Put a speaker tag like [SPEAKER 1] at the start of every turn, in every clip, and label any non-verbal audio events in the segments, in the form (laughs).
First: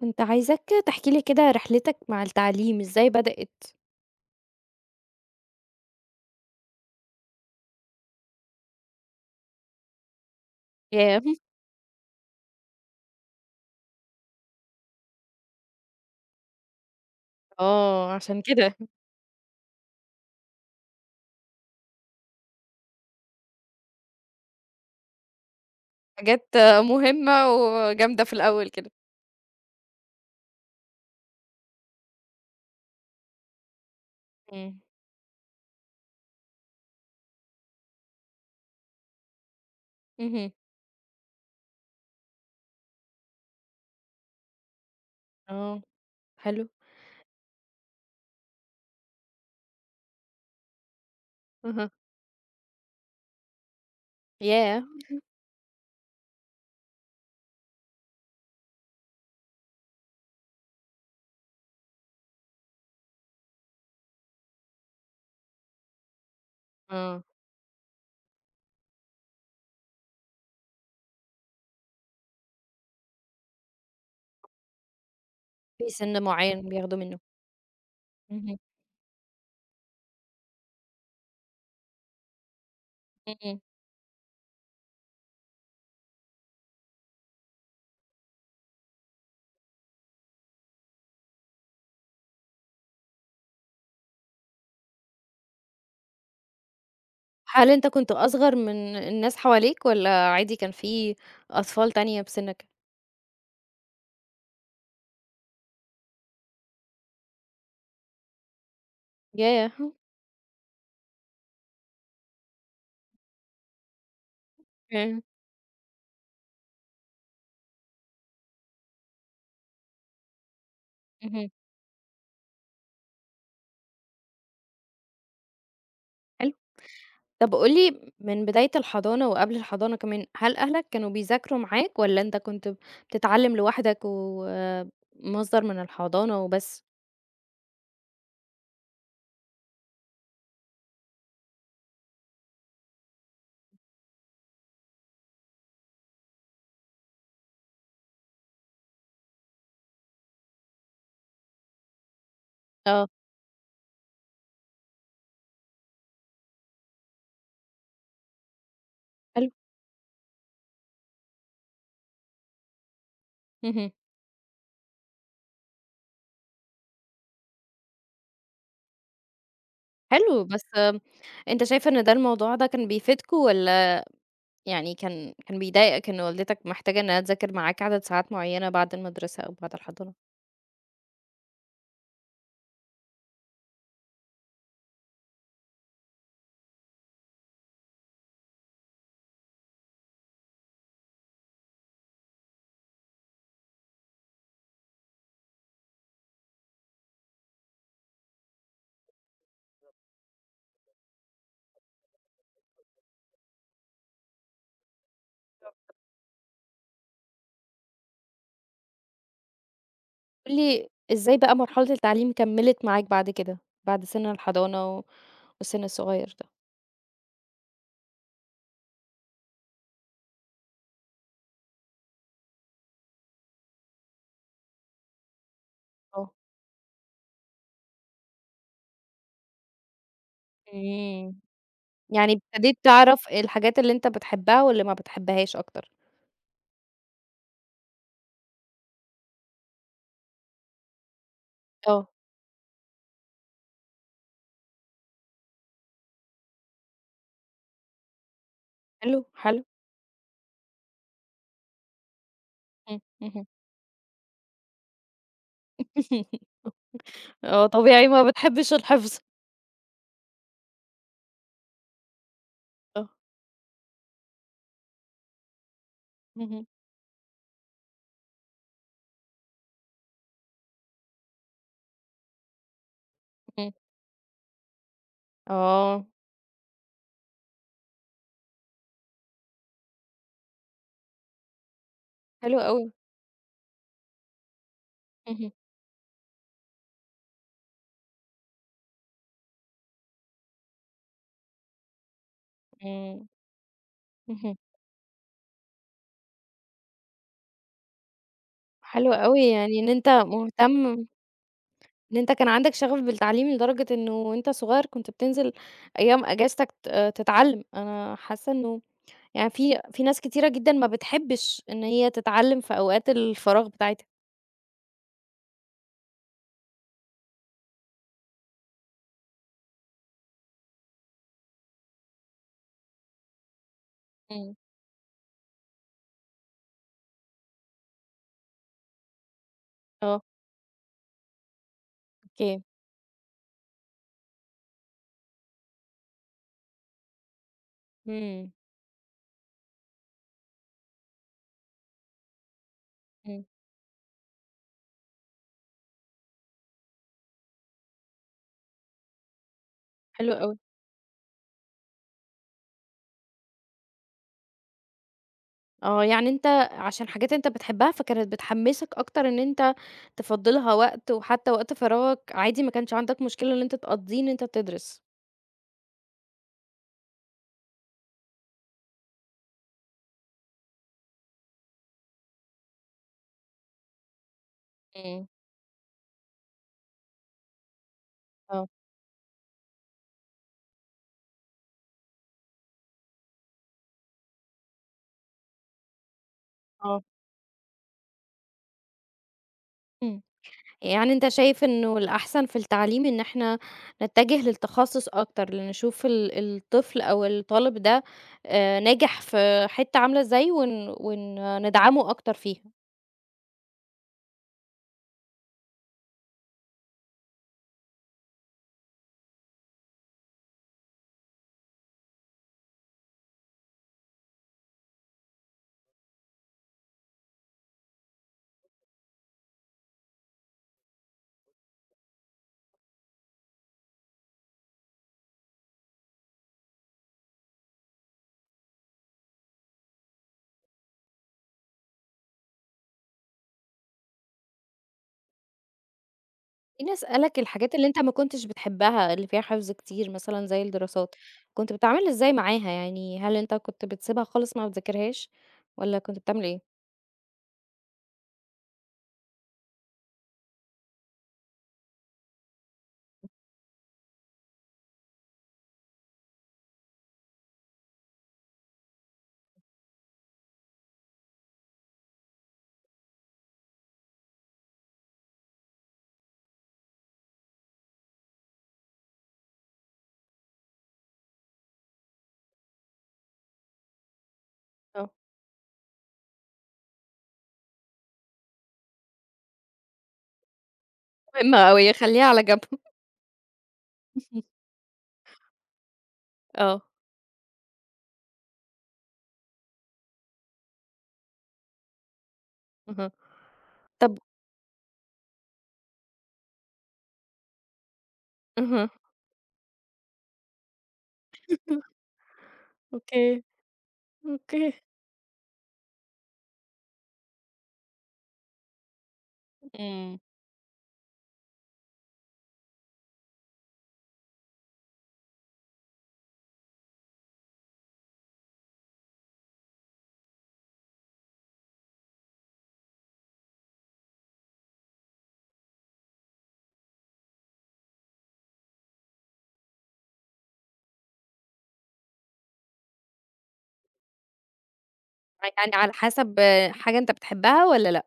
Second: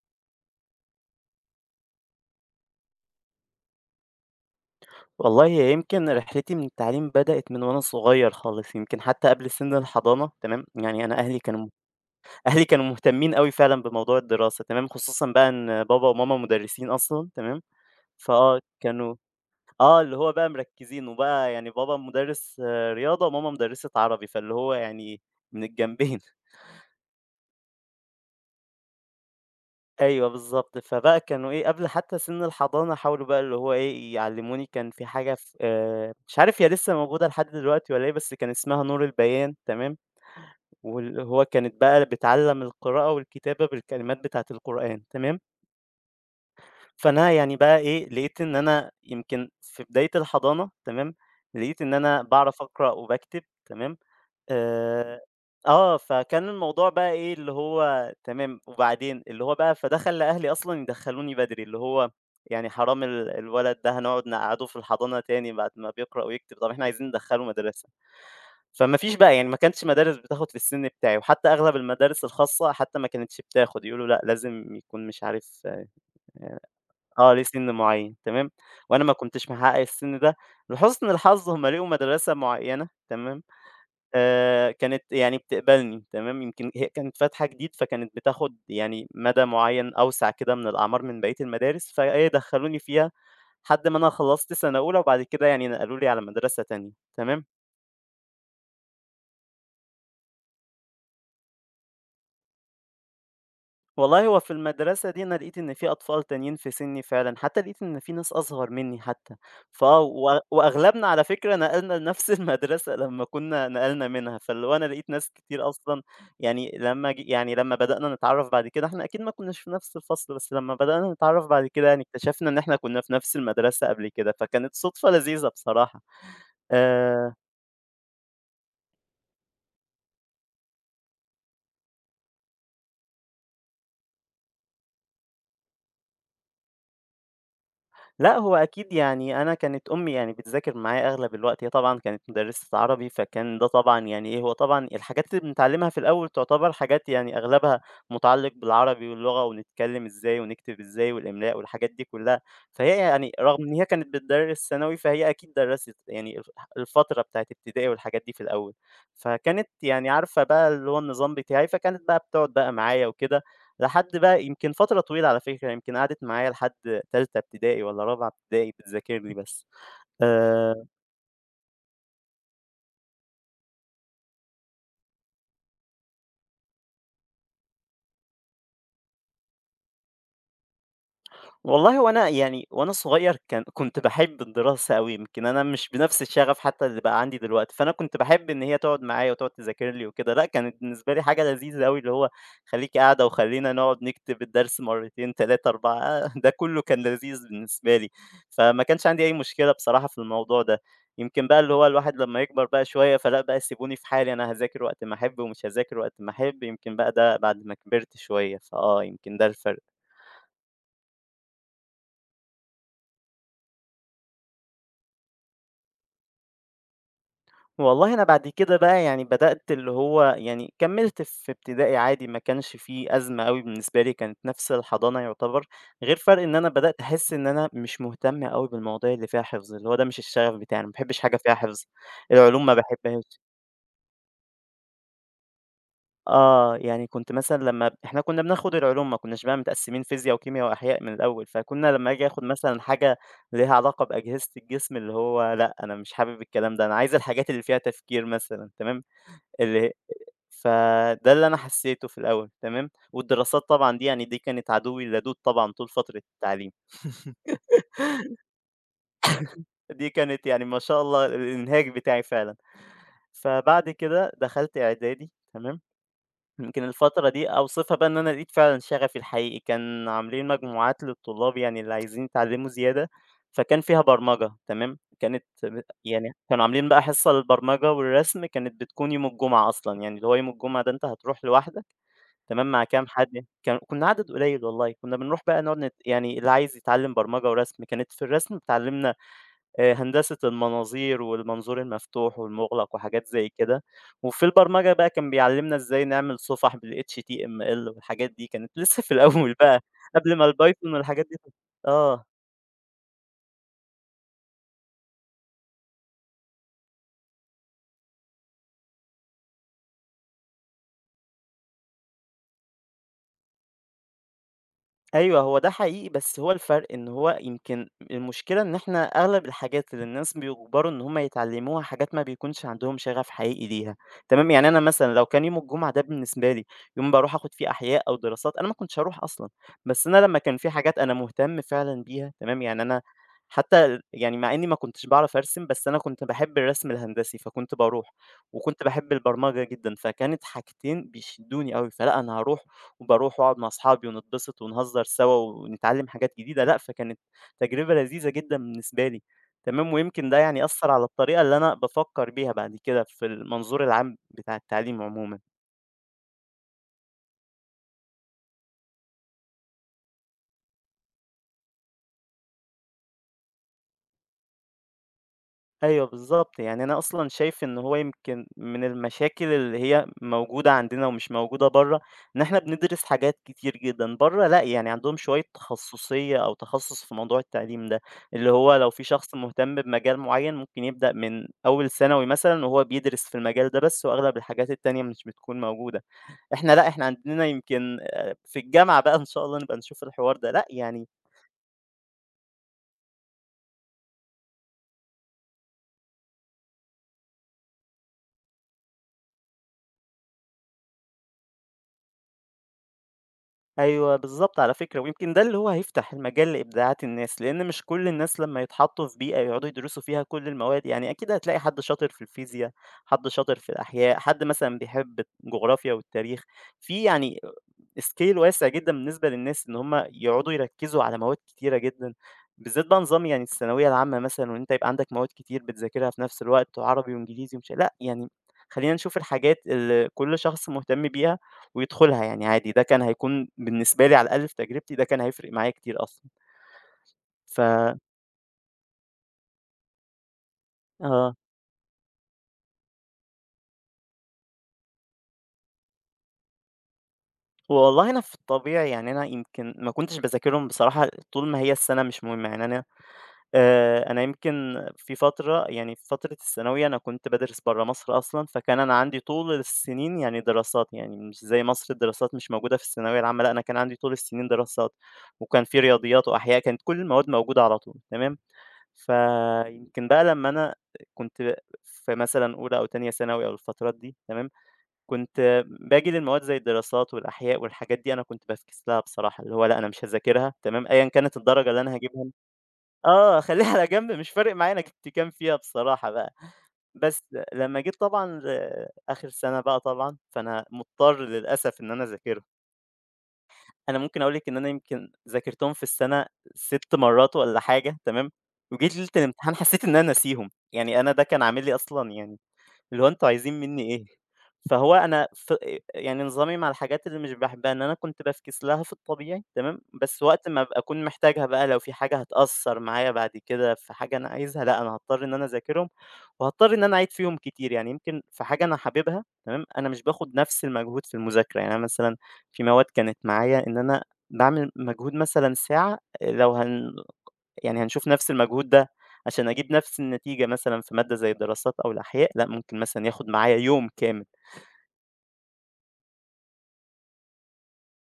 [SPEAKER 1] كنت عايزاك تحكي لي كده رحلتك مع التعليم إزاي بدأت؟
[SPEAKER 2] والله هي يمكن رحلتي من التعليم بدأت من وأنا صغير خالص، يمكن حتى قبل سن الحضانة تمام. يعني أنا
[SPEAKER 1] ياه!
[SPEAKER 2] أهلي كانوا (laughs) أهلي كانوا مهتمين أوي فعلًا بموضوع الدراسة تمام، خصوصًا بقى إن بابا وماما مدرسين أصلًا تمام.
[SPEAKER 1] آه، عشان
[SPEAKER 2] فآه
[SPEAKER 1] كده.
[SPEAKER 2] كانوا آه، اللي هو بقى مركزين، وبقى يعني بابا مدرس رياضة وماما مدرسة عربي، فاللي هو يعني من الجنبين.
[SPEAKER 1] حاجات مهمة وجامدة في الأول كده.
[SPEAKER 2] أيوه بالضبط، فبقى كانوا إيه، قبل حتى سِن الحضانة حاولوا بقى اللي هو إيه، يعلّموني.
[SPEAKER 1] إمم.
[SPEAKER 2] كان في حاجة ف مش عارف هي لسه موجودة لحد دلوقتي والّا إيه، بس كان اسمها نور البيان تمام،
[SPEAKER 1] اهم.
[SPEAKER 2] واللي هو كانت بقى بتعلّم القراءة والكتابة بالكلمات بتاعة القرآن تمام.
[SPEAKER 1] آه. حلو.
[SPEAKER 2] فأنا يعني بقى إيه، لقيت إن أنا يمكن في بداية الحضانة تمام، لقيت
[SPEAKER 1] أها.
[SPEAKER 2] إن أنا باعرف أقرأ وباكتب تمام.
[SPEAKER 1] ياه!
[SPEAKER 2] آآ فكان الموضوع بقى إيه، اللي هو تمام، وبعدين؟ اللي هو بقى فدخل لأهلي أصلًا يدخّلوني بدري، اللي هو يعني حرام الولد ده هنقعد نقعّده في الحضانة تاني بعد ما بيقرأ ويكتب، طب إحنا عايزين
[SPEAKER 1] آه.
[SPEAKER 2] ندخّله مدرسة. فما فيش بقى، يعني ما كانش مدارس بتاخد في السن بتاعي، وحتى أغلب المدارس الخاصة حتى ما كانتش بتاخد، يقولوا لأ، لازم يكون مش عارف آه،
[SPEAKER 1] في سِن معيّن بياخدوا منه.
[SPEAKER 2] ليه سن معيّن، تمام.
[SPEAKER 1] اهم.
[SPEAKER 2] وأنا ما كنتش محقق السن ده. لحُسن الحظ هم لقوا مدرسة معيّنة، تمام.
[SPEAKER 1] إمم.
[SPEAKER 2] كانت يعني بتقبلني تمام، يمكن هي كانت فاتحة جديد، فكانت بتاخد يعني مدى معيّن أوسع كده من الأعمار من بقية المدارس، فإيه دخلوني فيها لحد ما أنا خلّصت سنة أولى، وبعد كده يعني نقلوا لي على مدرسة تانية، تمام.
[SPEAKER 1] هل أنت كنت أصغر من الناس حواليك والّا عادي كان في أطفال تانية بسِنّك؟
[SPEAKER 2] والله هو في المدرسة دي أنا لقيت إن في أطفال تانيين في سني فعلًا، حتى لقيت إن في ناس أصغر مني حتى،
[SPEAKER 1] ياه!
[SPEAKER 2] فآه و وأغلبنا على فكرة نقلنا لنفس (laughs) المدرسة لمّا كنا نقلنا منها، فاللي هو أنا لقيت
[SPEAKER 1] إمم.
[SPEAKER 2] ناس كتير أصلًا يعني لمّا ج يعني لمّا بدأنا نتعرّف بعد كده. إحنا أكيد ما كناش في نفس الفصل، بس لمّا بدأنا نتعرّف
[SPEAKER 1] اهم.
[SPEAKER 2] بعد كده يعني اكتشفنا إن إحنا كنا في نفس المدرسة قبل كده، فكانت صدفة لذيذة بصراحة.
[SPEAKER 1] حلو.
[SPEAKER 2] آآ
[SPEAKER 1] طب قُل لي من بداية الحضانة وقبل الحضانة كمان، هل أهلك كانوا بيذاكروا معاك والّا أنت كنت بتتعلم لوحدك ومصدر من الحضانة وبس؟
[SPEAKER 2] لأ، هو أكيد يعني أنا كانت أمي يعني بتذاكر معايا أغلب الوقت، هي طبعًا كانت مُدرسة عربي، فكان ده طبعًا يعني إيه، هو طبعًا الحاجات اللي بنتعلمها في الأول تعتبر حاجات يعني أغلبها مُتعلق بالعربي واللغة، ونتكلم إزاي ونكتب إزاي والإملاء والحاجات دي كلّها. فهي
[SPEAKER 1] آه،
[SPEAKER 2] يعني رغم إن هي كانت بتدرس ثانوي، فهي أكيد درّست يعني الفترة بتاعة ابتدائي والحاجات دي في الأول،
[SPEAKER 1] حلو،
[SPEAKER 2] فكانت يعني عارفة بقى اللي هو النظام بتاعي، فكانت بقى بتقعد بقى معايا وكده.
[SPEAKER 1] اهم،
[SPEAKER 2] لحد بقى يمكن فترة طويلة على فكرة، يمكن قعدت معايا لحد تالتة ابتدائي والّا رابعة ابتدائي بتذاكر لي بس.
[SPEAKER 1] حلو، بس
[SPEAKER 2] آآ
[SPEAKER 1] آه، أنت شايف إن ده الموضوع ده كان بيفيدكم والّا يعني كان بيضايقك إن والدتك محتاجة إنها تذاكر معاك عدد ساعات معيّنة بعد المدرسة أو بعد الحضانة؟
[SPEAKER 2] والله هو أنا يعني وأنا صغير كنت باحب الدراسة أوي، يمكن أنا مش بنفس الشغف حتى اللي بقى عندي دلوقتي، فأنا كنت باحب إن هي تقعد معايا وتقعد تذاكر لي وكده، لأ كانت بالنسبة لي حاجة لذيذة أوي، اللي هو خليكِ قاعدة وخلّينا نقعد نكتب الدرس مرتين 3، 4 ده كله كان لذيذ بالنسبة لي، فما كانش عندي أي مشكلة بصراحة في الموضوع ده. يمكن بقى اللي هو الواحد لمّا يكبر بقى شوية، فلأ بقى سيبوني في حالي، أنا هاذاكر وقت ما أحب ومش هاذاكر وقت ما أحب، يمكن بقى ده بعد ما كبرت شوية، يمكن ده الفرق.
[SPEAKER 1] قُل لي إزاي بقى مرحلة التعليم كمّلت معاك بعد كده، بعد سِن الحضانة والسِن الصغير ده؟
[SPEAKER 2] والله أنا بعد كده بقى يعني بدأت اللي هو يعني كمّلت في ابتدائي عادي، ما كانش في أزمة أوي بالنسبة لي، كانت نفس الحضانة يُعتبر، غير
[SPEAKER 1] آه.
[SPEAKER 2] فرق إن أنا بدأت أحس إن أنا مش مهتم أوي بالمواضيع اللي فيها حفظ، اللي هو ده مش الشغف بتاعي، أنا ما باحبش حاجة
[SPEAKER 1] إمم.
[SPEAKER 2] فيها حفظ،
[SPEAKER 1] يعني
[SPEAKER 2] العلوم ما
[SPEAKER 1] ابتديت تعرف
[SPEAKER 2] باحبهاش.
[SPEAKER 1] الحاجات اللي أنت بتحبها واللي ما بتحبهاش أكتر.
[SPEAKER 2] يعني كنت مثلًا لمّا إحنا كنا بناخد العلوم، ما كناش بقى متقسمين فيزيا وكيميا وأحياء من الأول، فكنا
[SPEAKER 1] آه،
[SPEAKER 2] لمّا آجي آخد مثلًا حاجة ليها علاقة بأجهزة الجسم، اللي هو لأ، أنا مش حابب الكلام ده، أنا عايز الحاجات اللي فيها تفكير مثلًا تمام،
[SPEAKER 1] حلو، حلو.
[SPEAKER 2] اللي فده اللي أنا حسيته في الأول تمام،
[SPEAKER 1] إمم، اهم.
[SPEAKER 2] والدراسات طبعًا دي يعني دي كانت عدوي اللدود طبعًا طول فترة
[SPEAKER 1] (laughs)
[SPEAKER 2] التعليم،
[SPEAKER 1] آه، طبيعي ما (laughs) بتحبش الحفظ.
[SPEAKER 2] دي كانت يعني ما شاء الله الإنهاك بتاعي فعلًا.
[SPEAKER 1] آه،
[SPEAKER 2] فبعد كده دخلت إعدادي تمام.
[SPEAKER 1] اهم.
[SPEAKER 2] يمكن الفترة دي أوصفها بقى إن أنا لقيت فعلًا شغفي الحقيقي، كان عاملين مجموعات للطلاب يعني اللي عايزين يتعلموا زيادة،
[SPEAKER 1] إمم.
[SPEAKER 2] فكان فيها برمجة تمام، كانت ب
[SPEAKER 1] آه،
[SPEAKER 2] يعني كانوا عاملين بقى حصة للبرمجة والرسم، كانت بتكون يوم الجمعة أصلًا، يعني اللي هو يوم الجمعة ده أنت هتروح لوحدك
[SPEAKER 1] حلو
[SPEAKER 2] تمام، مع
[SPEAKER 1] أوي.
[SPEAKER 2] كام حد كان، كنا عدد قليل والله، كنا بنروح
[SPEAKER 1] اهم،
[SPEAKER 2] بقى نقعد نت يعني اللي عايز يتعلّم برمجة ورسم. كانت في الرسم اتعلّمنا هندسة المناظير والمنظور المفتوح والمُغلق
[SPEAKER 1] إمم،
[SPEAKER 2] وحاجات زي كده، وفي
[SPEAKER 1] اهم.
[SPEAKER 2] البرمجة بقى كان بيعلّمنا إزاي نعمل صُفح بالHTML والحاجات دي، كانت لسه
[SPEAKER 1] حلو
[SPEAKER 2] في
[SPEAKER 1] أوي،
[SPEAKER 2] الأول بقى
[SPEAKER 1] يعني إن أنت
[SPEAKER 2] قبل ما الPython
[SPEAKER 1] مهتم
[SPEAKER 2] والحاجات دي ت
[SPEAKER 1] إن
[SPEAKER 2] آه.
[SPEAKER 1] أنت كان عندك شغف بالتعليم لدرجة إنه وأنت صغير كنت بتنزل أيام أجازتك ت آه، تتعلم، أنا حاسة إنه يعني في ناس كتيرة جدًا ما بتحبش إن هي تتعلم في أوقات الفراغ بتاعتها.
[SPEAKER 2] أيوه، هو ده حقيقي، بس هو الفرق إن هو يمكن المشكلة إن إحنا أغلب الحاجات اللي الناس بيُجبروا إن هم يتعلموها حاجات ما بيكونش عندهم شغف حقيقي ليها، تمام؟
[SPEAKER 1] إمم،
[SPEAKER 2] يعني أنا مثلًا لو كان يوم الجمعة ده بالنسبة لي يوم باروح آخد فيه أحياء أو دراسات، أنا ما كنتش هاروح أصلًا، بس أنا
[SPEAKER 1] آه،
[SPEAKER 2] لمّا كان في حاجات أنا مهتم فعلًا بيها،
[SPEAKER 1] أوكي.
[SPEAKER 2] تمام؟ يعني أنا حتى ال يعني مع إني ما كنتش باعرف أرسم، بس أنا كنت باحب الرسم الهندسي فكنت باروح،
[SPEAKER 1] إمم،
[SPEAKER 2] وكنت باحب البرمجة جدًا، فكانت حاجتين بيشدوني أوي، فلأ أنا هاروح وباروح
[SPEAKER 1] إمم،
[SPEAKER 2] وأقعد مع أصحابي ونتبسط ونهزر سوا ونتعلم حاجات جديدة، لأ، فكانت تجربة لذيذة جدًا بالنسبة لي، تمام، ويمكن
[SPEAKER 1] حلو
[SPEAKER 2] ده
[SPEAKER 1] أوي.
[SPEAKER 2] يعني أثّر على الطريقة اللي أنا بافكّر بيها بعد كده في المنظور العام بتاع التعليم عمومًا.
[SPEAKER 1] آه، يعني أنت عشان حاجات أنت بتحبها، فكانت بتحمّسك أكتر إن أنت تفضّي لها وقت، وحتى وقت فراغك عادي ما كانش عندك مشكلة إن أنت تقضّيه إن أنت تدرس.
[SPEAKER 2] أيوه بالضبط، يعني أنا أصلًا شايف إن هو يمكن من المشاكل اللي هي موجودة عندنا ومش موجودة برّه، إن إحنا بندرس حاجات كتير جدًا، برّه لأ، يعني عندهم
[SPEAKER 1] إمم،
[SPEAKER 2] شوية تخصُّصية أو تخصُّص في موضوع التعليم ده، اللي
[SPEAKER 1] آه،
[SPEAKER 2] هو لو في شخص مهتم بمجال معيّن ممكن يبدأ من أول ثانوي مثلًا وهو بيدرس في المجال ده بس وأغلب الحاجات التانية مش بتكون موجودة، إحنا لأ،
[SPEAKER 1] آه،
[SPEAKER 2] إحنا عندنا يمكن في الجامعة بقى إن شاء الله نبقى نشوف
[SPEAKER 1] إمم.
[SPEAKER 2] الحوار ده، لأ يعني
[SPEAKER 1] يعني أنت شايف إنه الأحسن في التعليم إن إحنا نتجه للتخصُّص أكتر، لنشوف الطفل أو الطالب ده ناجح في حتّة عاملة إزاي ون ندعمه أكتر فيها.
[SPEAKER 2] أيوه بالضبط على فكرة، ويمكن ده اللي هو هيفتح المجال لإبداعات الناس، لإن مش كل الناس لمّا يتحطّوا في بيئة يقعدوا يدرسوا فيها كل المواد، يعني أكيد هتلاقي حد شاطر في الفيزيا، حد شاطر في الأحياء، حد مثلًا بيحب الجغرافيا والتاريخ، في يعني scale واسع جدًا بالنسبة للناس إن هم يقعدوا يركّزوا على مواد كتيرة جدًا، بالذات بقى نظام يعني الثانوية العامة مثلًا وإن أنت يبقى عندك مواد كتير بتذاكرها في نفس الوقت وعربي وإنجليزي ومش لأ، يعني خلّينا نشوف الحاجات اللي كل شخص مهتم بيها ويدخلها يعني عادي، ده كان هيكون بالنسبة لي على الأقل في تجربتي، ده كان هيفرق معايا كتير أصلًا.
[SPEAKER 1] خلّيني أسألك
[SPEAKER 2] ف
[SPEAKER 1] الحاجات اللي أنت ما كنتش بتحبها، اللي فيها حفظ كتير مثلًا زي الدراسات،
[SPEAKER 2] آه.
[SPEAKER 1] كنت بتتعامل إزاي معاها؟ يعني هل أنت كنت بتسيبها خالص ما بتذاكرهاش والّا كنت بتعمل إيه؟
[SPEAKER 2] والله أنا في الطبيعي يعني أنا يمكن ما كنتش باذاكرهم بصراحة طول ما هي السنة مش مهمة، أنا يمكن في فترة يعني في فترة الثانوية أنا كنت بادرس برّه مصر أصلًا، فكان أنا عندي طول السنين يعني دراسات، يعني مش زي مصر الدراسات مش موجودة في الثانوية العامة، لأ أنا كان عندي طول السنين دراسات، وكان في رياضيات وأحياء، كانت كل المواد موجودة على طول تمام. فيمكن بقى لمّا أنا كنت في مثلًا أولى أو تانية ثانوي أو الفترات دي تمام،
[SPEAKER 1] آه.
[SPEAKER 2] كنت باجي للمواد زي الدراسات والأحياء والحاجات دي أنا كنت بافكس لها بصراحة، اللي هو لأ أنا مش هاذاكرها تمام، أيًا كانت
[SPEAKER 1] مهمة
[SPEAKER 2] الدرجة اللي
[SPEAKER 1] أوي،
[SPEAKER 2] أنا
[SPEAKER 1] خلّيها
[SPEAKER 2] هاجيبها.
[SPEAKER 1] على جنب.
[SPEAKER 2] آه، خلّيها على جنب، مش فارق
[SPEAKER 1] (laughs)
[SPEAKER 2] معايا أنا جِبت كام فيها بصراحة بقى،
[SPEAKER 1] آه،
[SPEAKER 2] بس لمّا جيت طبعًا آخر سَنة بقى طبعًا، فأنا مضطر للأسف إن أنا أذاكرهم،
[SPEAKER 1] اهم.
[SPEAKER 2] أنا
[SPEAKER 1] طب
[SPEAKER 2] ممكن أقول لِك إن أنا يمكن ذاكرتهم في السَنة 6 مرّات والّا حاجة تمام،
[SPEAKER 1] اهم.
[SPEAKER 2] وجيت ليلة الامتحان حسّيت إن أنا ناسيهم، يعني أنا ده كان عامل لي
[SPEAKER 1] (laughs)
[SPEAKER 2] أصلًا يعني اللي هو أنتم
[SPEAKER 1] أوكي،
[SPEAKER 2] عايزين منّي إيه؟
[SPEAKER 1] أوكي.
[SPEAKER 2] فهو أنا ف يعني نظامي مع الحاجات اللي مش باحبها إن أنا كنت بافكِس لها في الطبيعي تمام،
[SPEAKER 1] إمم.
[SPEAKER 2] بس وقت ما أبقى أكون محتاجها بقى، لو في حاجة هتأثّر معايا بعد كده في حاجة أنا عايزها، لأ، أنا هاضطر إن أنا أذاكرهم وهاضطر إن أنا أعيد فيهم كتير. يعني يمكن في حاجة أنا حاببها تمام، أنا مش باخُد نَفْس المجهود في المذاكرة. يعني أنا مثلًا في مواد كانت معايا إن أنا باعمل مجهود مثلًا ساعة، لو هن يعني هنشوف نفس المجهود ده عشان أجيب نفس النتيجة مثلًا في مادة زي الدراسات أو الأحياء، لأ ممكن مثلًا ياخد معايا يوم كامل.
[SPEAKER 1] يعني على حسب حاجة أنت بتحبها والّا لأ؟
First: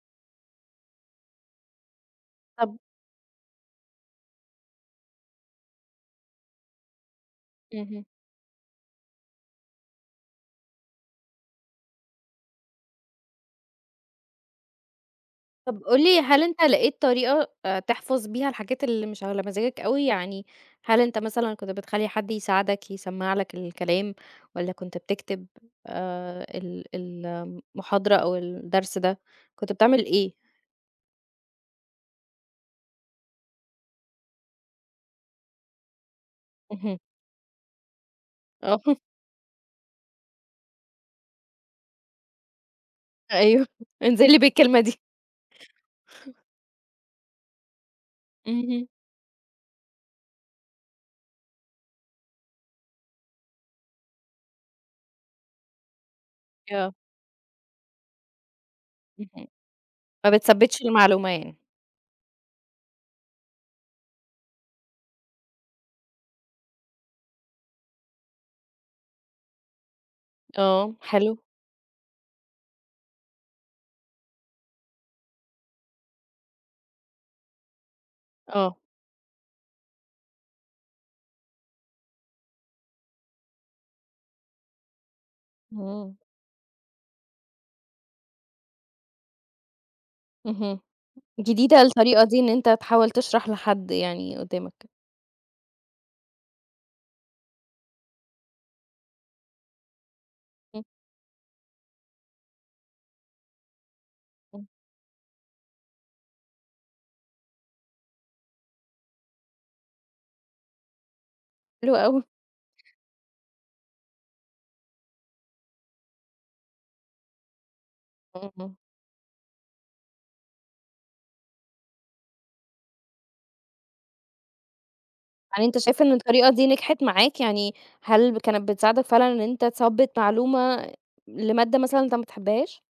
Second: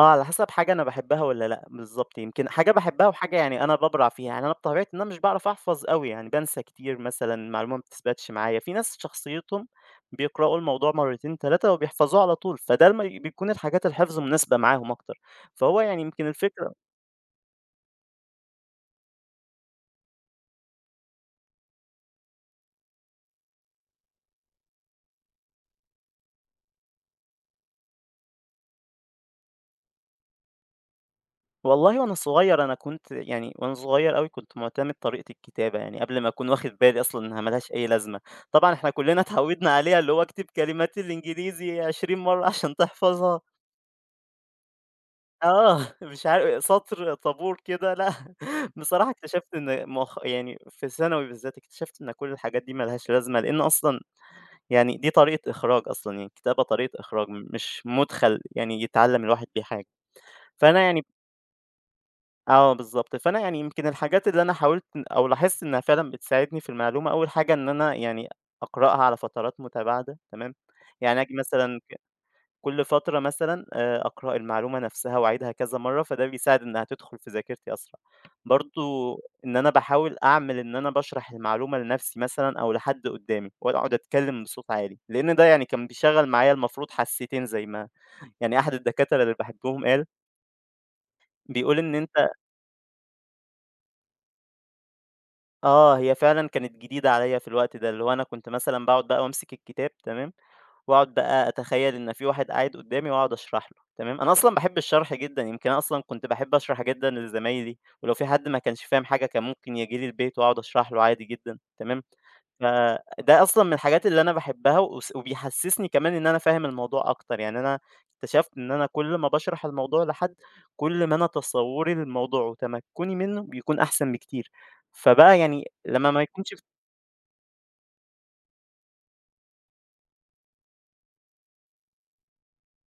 [SPEAKER 2] آه، على حسب حاجة أنا باحبها والّا لأ، بالضبط. يمكن حاجة
[SPEAKER 1] طب
[SPEAKER 2] باحبها وحاجة يعني أنا بابرع فيها، يعني أنا بطبيعتي إن أنا مش باعرف أحفظ أوي، يعني بانسى كتير مثلًا، المعلومة ما
[SPEAKER 1] اهم.
[SPEAKER 2] بتثبتش معايا. في ناس شخصيتهم بيقرأوا الموضوع مرتين، 3 وبيحفظوه على طول، فده لما بيكون الحاجات الحفظ مناسبة معاهم أكتر. فهو
[SPEAKER 1] طب
[SPEAKER 2] يعني
[SPEAKER 1] قُل لي
[SPEAKER 2] يمكن
[SPEAKER 1] هل أنت
[SPEAKER 2] الفكرة.
[SPEAKER 1] لقيت طريقة تحفظ بيها الحاجات اللي مش على مزاجك أوي؟ يعني هل أنت مثلًا كنت بتخلّي حد يساعدك يسمّع لك الكلام والّا كنت بتكتب المحاضرة أو الدرس ده، كنت بتعمل إيه؟
[SPEAKER 2] والله وأنا صغير أنا كنت يعني وأنا صغير أوي كنت معتمد طريقة الكتابة، يعني قبل ما أكون واخد
[SPEAKER 1] اهم،
[SPEAKER 2] بالي أصلًا إنها ما لهاش أي لازمة. طبعًا
[SPEAKER 1] آه،
[SPEAKER 2] إحنا
[SPEAKER 1] (laughs)
[SPEAKER 2] كلنا اتعودنا عليها اللي هو اكتب كلمات الإنجليزي 20 مرة عشان تحفظها.
[SPEAKER 1] أيوه، انزل لي بالكلمة دي.
[SPEAKER 2] آه، (laughs) مش عار سطر طابور كده لأ، (laughs)
[SPEAKER 1] اهم،
[SPEAKER 2] بصراحة اكتشفت إن مؤخ يعني في ثانوي بالذات اكتشفت إن كل الحاجات دي ما لهاش لازمة، لإن أصلًا يعني دي طريقة إخراج أصلًا، يعني الكتابة
[SPEAKER 1] آه،
[SPEAKER 2] طريقة إخراج مش مدخل يعني يتعلم
[SPEAKER 1] اهم،
[SPEAKER 2] الواحد بيه حاجة.
[SPEAKER 1] ما
[SPEAKER 2] فأنا
[SPEAKER 1] بتثبّتش
[SPEAKER 2] يعني
[SPEAKER 1] المعلومة يعني.
[SPEAKER 2] آه بالضبط، فأنا يعني يمكن الحاجات اللي أنا حاولت أو لاحظت إنها فعلًا بتساعدني في المعلومة. أول حاجة إن أنا يعني أقرأها على فترات متباعدة تمام،
[SPEAKER 1] آه،
[SPEAKER 2] يعني آجي
[SPEAKER 1] حلو،
[SPEAKER 2] مثلًا كل فترة مثلًا أقرأ المعلومة نفسها وأعيدها كذا مرة، فده بيساعد إنها تدخل في ذاكرتي أسرع.
[SPEAKER 1] آه،
[SPEAKER 2] برضه إن أنا باحاول أعمل إن أنا باشرح المعلومة لنفسي مثلًا أو لحد قدامي وأقعد أتكلم بصوت عالي، لأن ده يعني كان
[SPEAKER 1] إمم،
[SPEAKER 2] بيشغّل معايا المفروض حاستين زي ما يعني أحد الدكاترة اللي باحبهم قال.
[SPEAKER 1] اهم، جديدة
[SPEAKER 2] بيقول إن أن
[SPEAKER 1] الطريقة دي إن أنت تحاول تشرح لحد يعني قُدّامك.
[SPEAKER 2] آه، هي فعلًا كانت جديدة عليّا في الوقت ده، اللي هو أنا كنت مثلًا باقعد بقى وامسك الكتاب تمام،
[SPEAKER 1] إمم،
[SPEAKER 2] واقعد بقى أتخيّل إن في واحد قاعد قدّامي واقعد اشرح له تمام. أنا أصلًا
[SPEAKER 1] إمم،
[SPEAKER 2] باحب الشرح جدًا، يمكن أنا أصلًا كنت باحب اشرح جدًا لزمايلي، ولو في حد ما كانش فاهم حاجة كان ممكن ييجي لي البيت واقعد اشرح له عادي جدًا
[SPEAKER 1] حلو
[SPEAKER 2] تمام.
[SPEAKER 1] أوي.
[SPEAKER 2] فده أصلًا من الحاجات اللي أنا باحبها وس وبيحسسني كمان إن أنا فاهم الموضوع أكتر، يعني أنا اكتشفت إن
[SPEAKER 1] إمم.
[SPEAKER 2] أنا كل ما باشرح الموضوع لحد، كل ما أنا تصوّري للموضوع وتمكُّني منه بيكون أحسن بكتير. فبقى
[SPEAKER 1] يعني
[SPEAKER 2] يعني
[SPEAKER 1] أنت شايف
[SPEAKER 2] لمّا
[SPEAKER 1] إن
[SPEAKER 2] ما
[SPEAKER 1] الطريقة
[SPEAKER 2] يكونش
[SPEAKER 1] دي نجحت معاك؟ يعني هل كانت بتساعدك فعلًا إن أنت تثبّت معلومة لمادة مثلًا أنت ما بتحبهاش؟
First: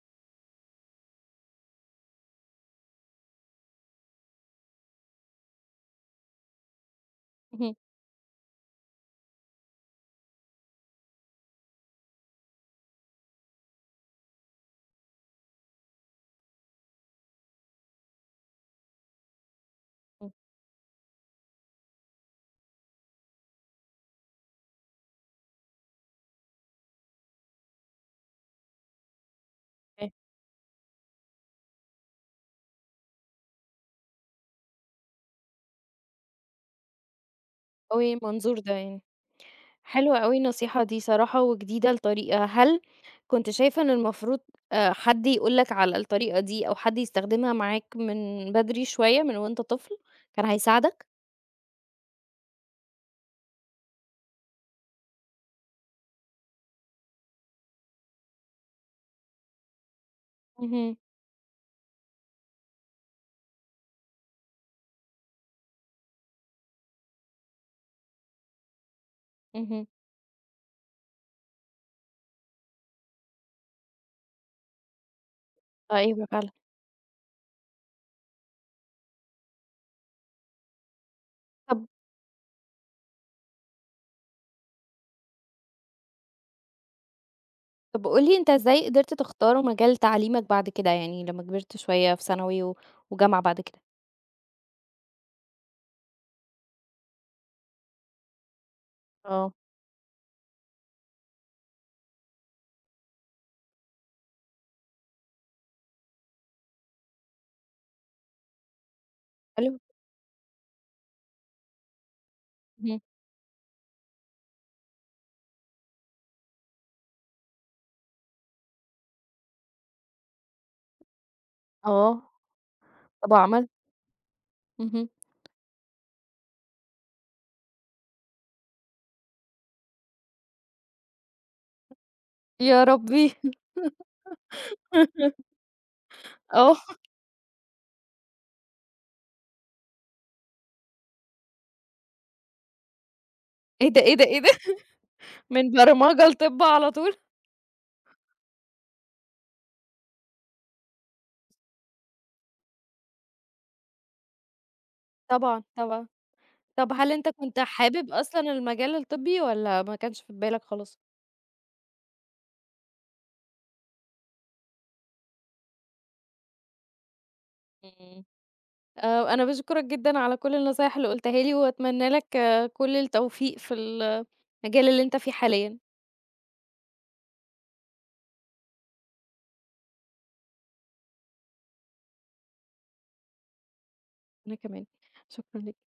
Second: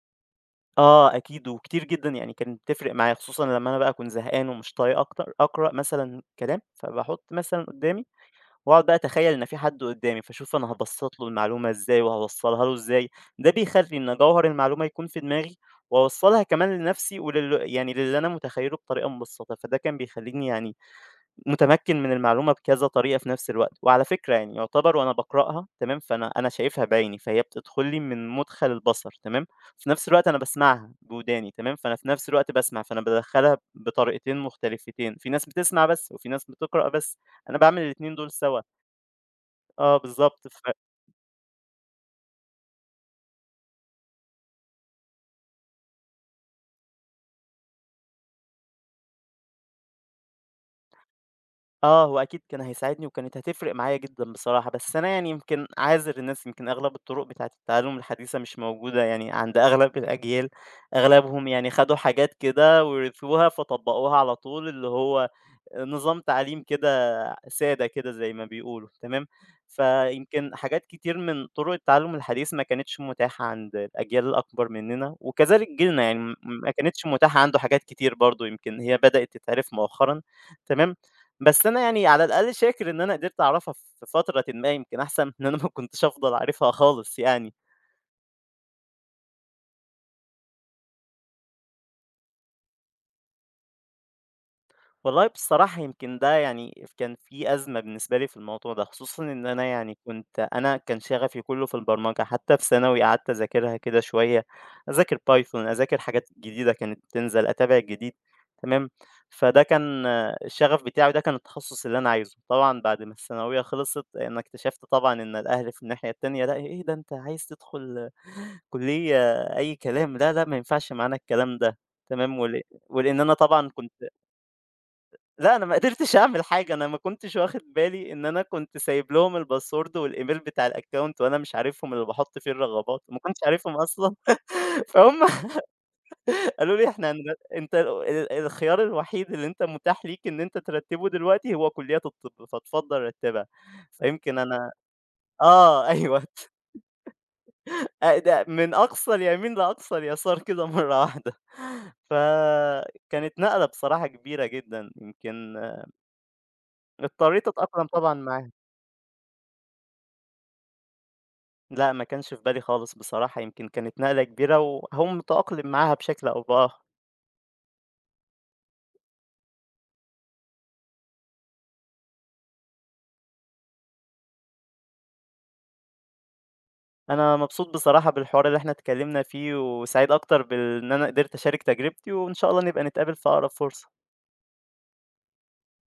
[SPEAKER 2] آه أكيد وكتير جدًا يعني كانت بتفرق معايا، خصوصًا لمّا أنا بقى أكون زهقان ومش طايق أكتر أقرأ مثلًا كلام، فباحط مثلًا
[SPEAKER 1] اهم،
[SPEAKER 2] قدّامي واقعد بقى أتخيّل إن في حد قدّامي، فاشوف أنا هابسّط له المعلومة إزاي وهاوصّلها له إزاي. ده بيخلّي إن جوهر المعلومة يكون في دماغي، واوصّلها كمان لنفسي ولل يعني للي أنا متخيّله بطريقة مبسّطة، فده كان
[SPEAKER 1] إمم.
[SPEAKER 2] بيخلّيني يعني متمكّن من المعلومة بكذا طريقة في نفس الوقت. وعلى فكرة يعني يعتبر وأنا باقرأها تمام، فأنا شايفها بعيني، فهي بتدخل لي من مُدخَل البصر تمام. في نفس
[SPEAKER 1] فاهم
[SPEAKER 2] الوقت أنا باسمعها بوداني تمام، فأنا في نفس الوقت باسمع، فأنا بادخّلها بطريقتين مختلفتين، في ناس بتسمع بس وفي ناس بتقرأ بس. أنا باعمل
[SPEAKER 1] أوي
[SPEAKER 2] الاتنين دول
[SPEAKER 1] المنظور
[SPEAKER 2] سوا.
[SPEAKER 1] ده يعني.
[SPEAKER 2] آه
[SPEAKER 1] حلوة أوي
[SPEAKER 2] بالضبط،
[SPEAKER 1] النصيحة دي صراحة وجديدة الطريقة. هل كنت شايف إن المفروض حد يقول لك على الطريقة دي أو حد يستخدمها معاك من بدري شوية من وأنت طفل، كان هيساعدك؟
[SPEAKER 2] آه، هو أكيد كان هيساعدني وكانت هتفرق معايا جدًا بصراحة، بس أنا يعني يمكن عاذر الناس، يمكن أغلب الطرق بتاعة التعلم الحديثة مش موجودة يعني عند أغلب الأجيال.
[SPEAKER 1] اهم،
[SPEAKER 2] أغلبهم يعني خدوا حاجات كده ورثوها فطبّقوها على طول، اللي هو نظام تعليم كده سادة كده زي ما بيقولوا تمام.
[SPEAKER 1] اهم.
[SPEAKER 2] فيمكن حاجات كتير من طرق التعلم الحديث ما كانتش متاحة عند الأجيال الأكبر مننا، وكذلك جيلنا يعني
[SPEAKER 1] طيب
[SPEAKER 2] م
[SPEAKER 1] فعلًا.
[SPEAKER 2] ما كانتش متاحة عنده حاجات كتير برضه يمكن هي بدأت تتعرف مؤخرًا تمام. بس أنا
[SPEAKER 1] طب
[SPEAKER 2] يعني على الأقل شاكر إن أنا قدرت أعرفها في فترةٍ ما يمكن أحسن من إن أنا ما كنتش أفضل عارفها خالص يعني.
[SPEAKER 1] طب قُل لي أنت إزاي قدرت تختار مجال تعليمك بعد كده، يعني لمّا كبرت شوية في ثانوي و وجامعة بعد كده؟
[SPEAKER 2] والله بصراحة يمكن ده يعني كان في أزمة بالنسبة لي في الموضوع ده، خصوصًا إن
[SPEAKER 1] آه.
[SPEAKER 2] أنا يعني أنا كان شغفي كله في البرمجة، حتى في ثانوي قعدت أذاكرها كده شوية، أذاكر بايثون، أذاكر حاجات جديدة كانت بتنزل، أتابع الجديد، تمام؟ فده
[SPEAKER 1] حلو،
[SPEAKER 2] كان آه، الشغف بتاعي وده كان التخصص اللي أنا عايزه. طبعًا
[SPEAKER 1] اهم.
[SPEAKER 2] بعد ما الثانوية خلصت أنا اكتشفت طبعًا إن الأهل في الناحية التانية لأ إيه ده أنت عايز تدخل كلية أي كلام. لا، لا ما ينفعش معانا الكلام ده،
[SPEAKER 1] آه.
[SPEAKER 2] تمام؟ ولإن
[SPEAKER 1] طب
[SPEAKER 2] أنا
[SPEAKER 1] وعمل
[SPEAKER 2] طبعًا كنت
[SPEAKER 1] اهم.
[SPEAKER 2] لأ، أنا ما قدرتش أعمل حاجة. أنا ما كنتش واخد بالي إن أنا كنت سايب لهم الباسورد والإيميل بتاع الaccount وأنا مش عارفهم اللي باحط فيه
[SPEAKER 1] يا
[SPEAKER 2] الرغبات، ما
[SPEAKER 1] ربي!
[SPEAKER 2] كنتش عارفهم أصلًا. (laughs) فهُم
[SPEAKER 1] (laughs) آه.
[SPEAKER 2] قالوا لي: "إحنا أنت الخيار الوحيد اللي أنت متاح ليك إن أنت ترتّبه دلوقتي هو كليات الطب، فاتفضل رتّبها."
[SPEAKER 1] إيه ده، إيه ده،
[SPEAKER 2] فيمكن
[SPEAKER 1] إيه ده!
[SPEAKER 2] أنا
[SPEAKER 1] من
[SPEAKER 2] آه، أيوه
[SPEAKER 1] برمجة لطِب
[SPEAKER 2] (laughs)
[SPEAKER 1] على طول؟
[SPEAKER 2] ده من أقصى اليمين لأقصى اليسار كده مرّة واحدة، (laughs) فكانت نقلة بصراحة كبيرة جدًا، يمكن
[SPEAKER 1] طبعًا، طبعًا. طب هل أنت
[SPEAKER 2] اضطريت
[SPEAKER 1] كنت
[SPEAKER 2] أتأقلم
[SPEAKER 1] حابب
[SPEAKER 2] طبعًا
[SPEAKER 1] أصلًا
[SPEAKER 2] معاها.
[SPEAKER 1] المجال الطبي والّا ما كانش في بالك خالص؟
[SPEAKER 2] لأ، ما كانش في بالي خالص بصراحة، يمكن كانت نقلة كبيرة وهاقوم متأقلم معاها بشكل أو بآخر.
[SPEAKER 1] إمم. أنا باشكرك جدًا على كل النصايح اللي قُلتها لي وأتمنى لك كل التوفيق في المجال اللي أنت فيه حاليًا.
[SPEAKER 2] أنا مبسوط بصراحة بالحوار اللي إحنا اتكلمنا فيه، وسعيد أكتر بإن أنا قدرت أشارك تجربتي، وإن شاء الله نبقى نتقابل في أقرب فرصة.
[SPEAKER 1] أنا كمان. شكرًا ليك.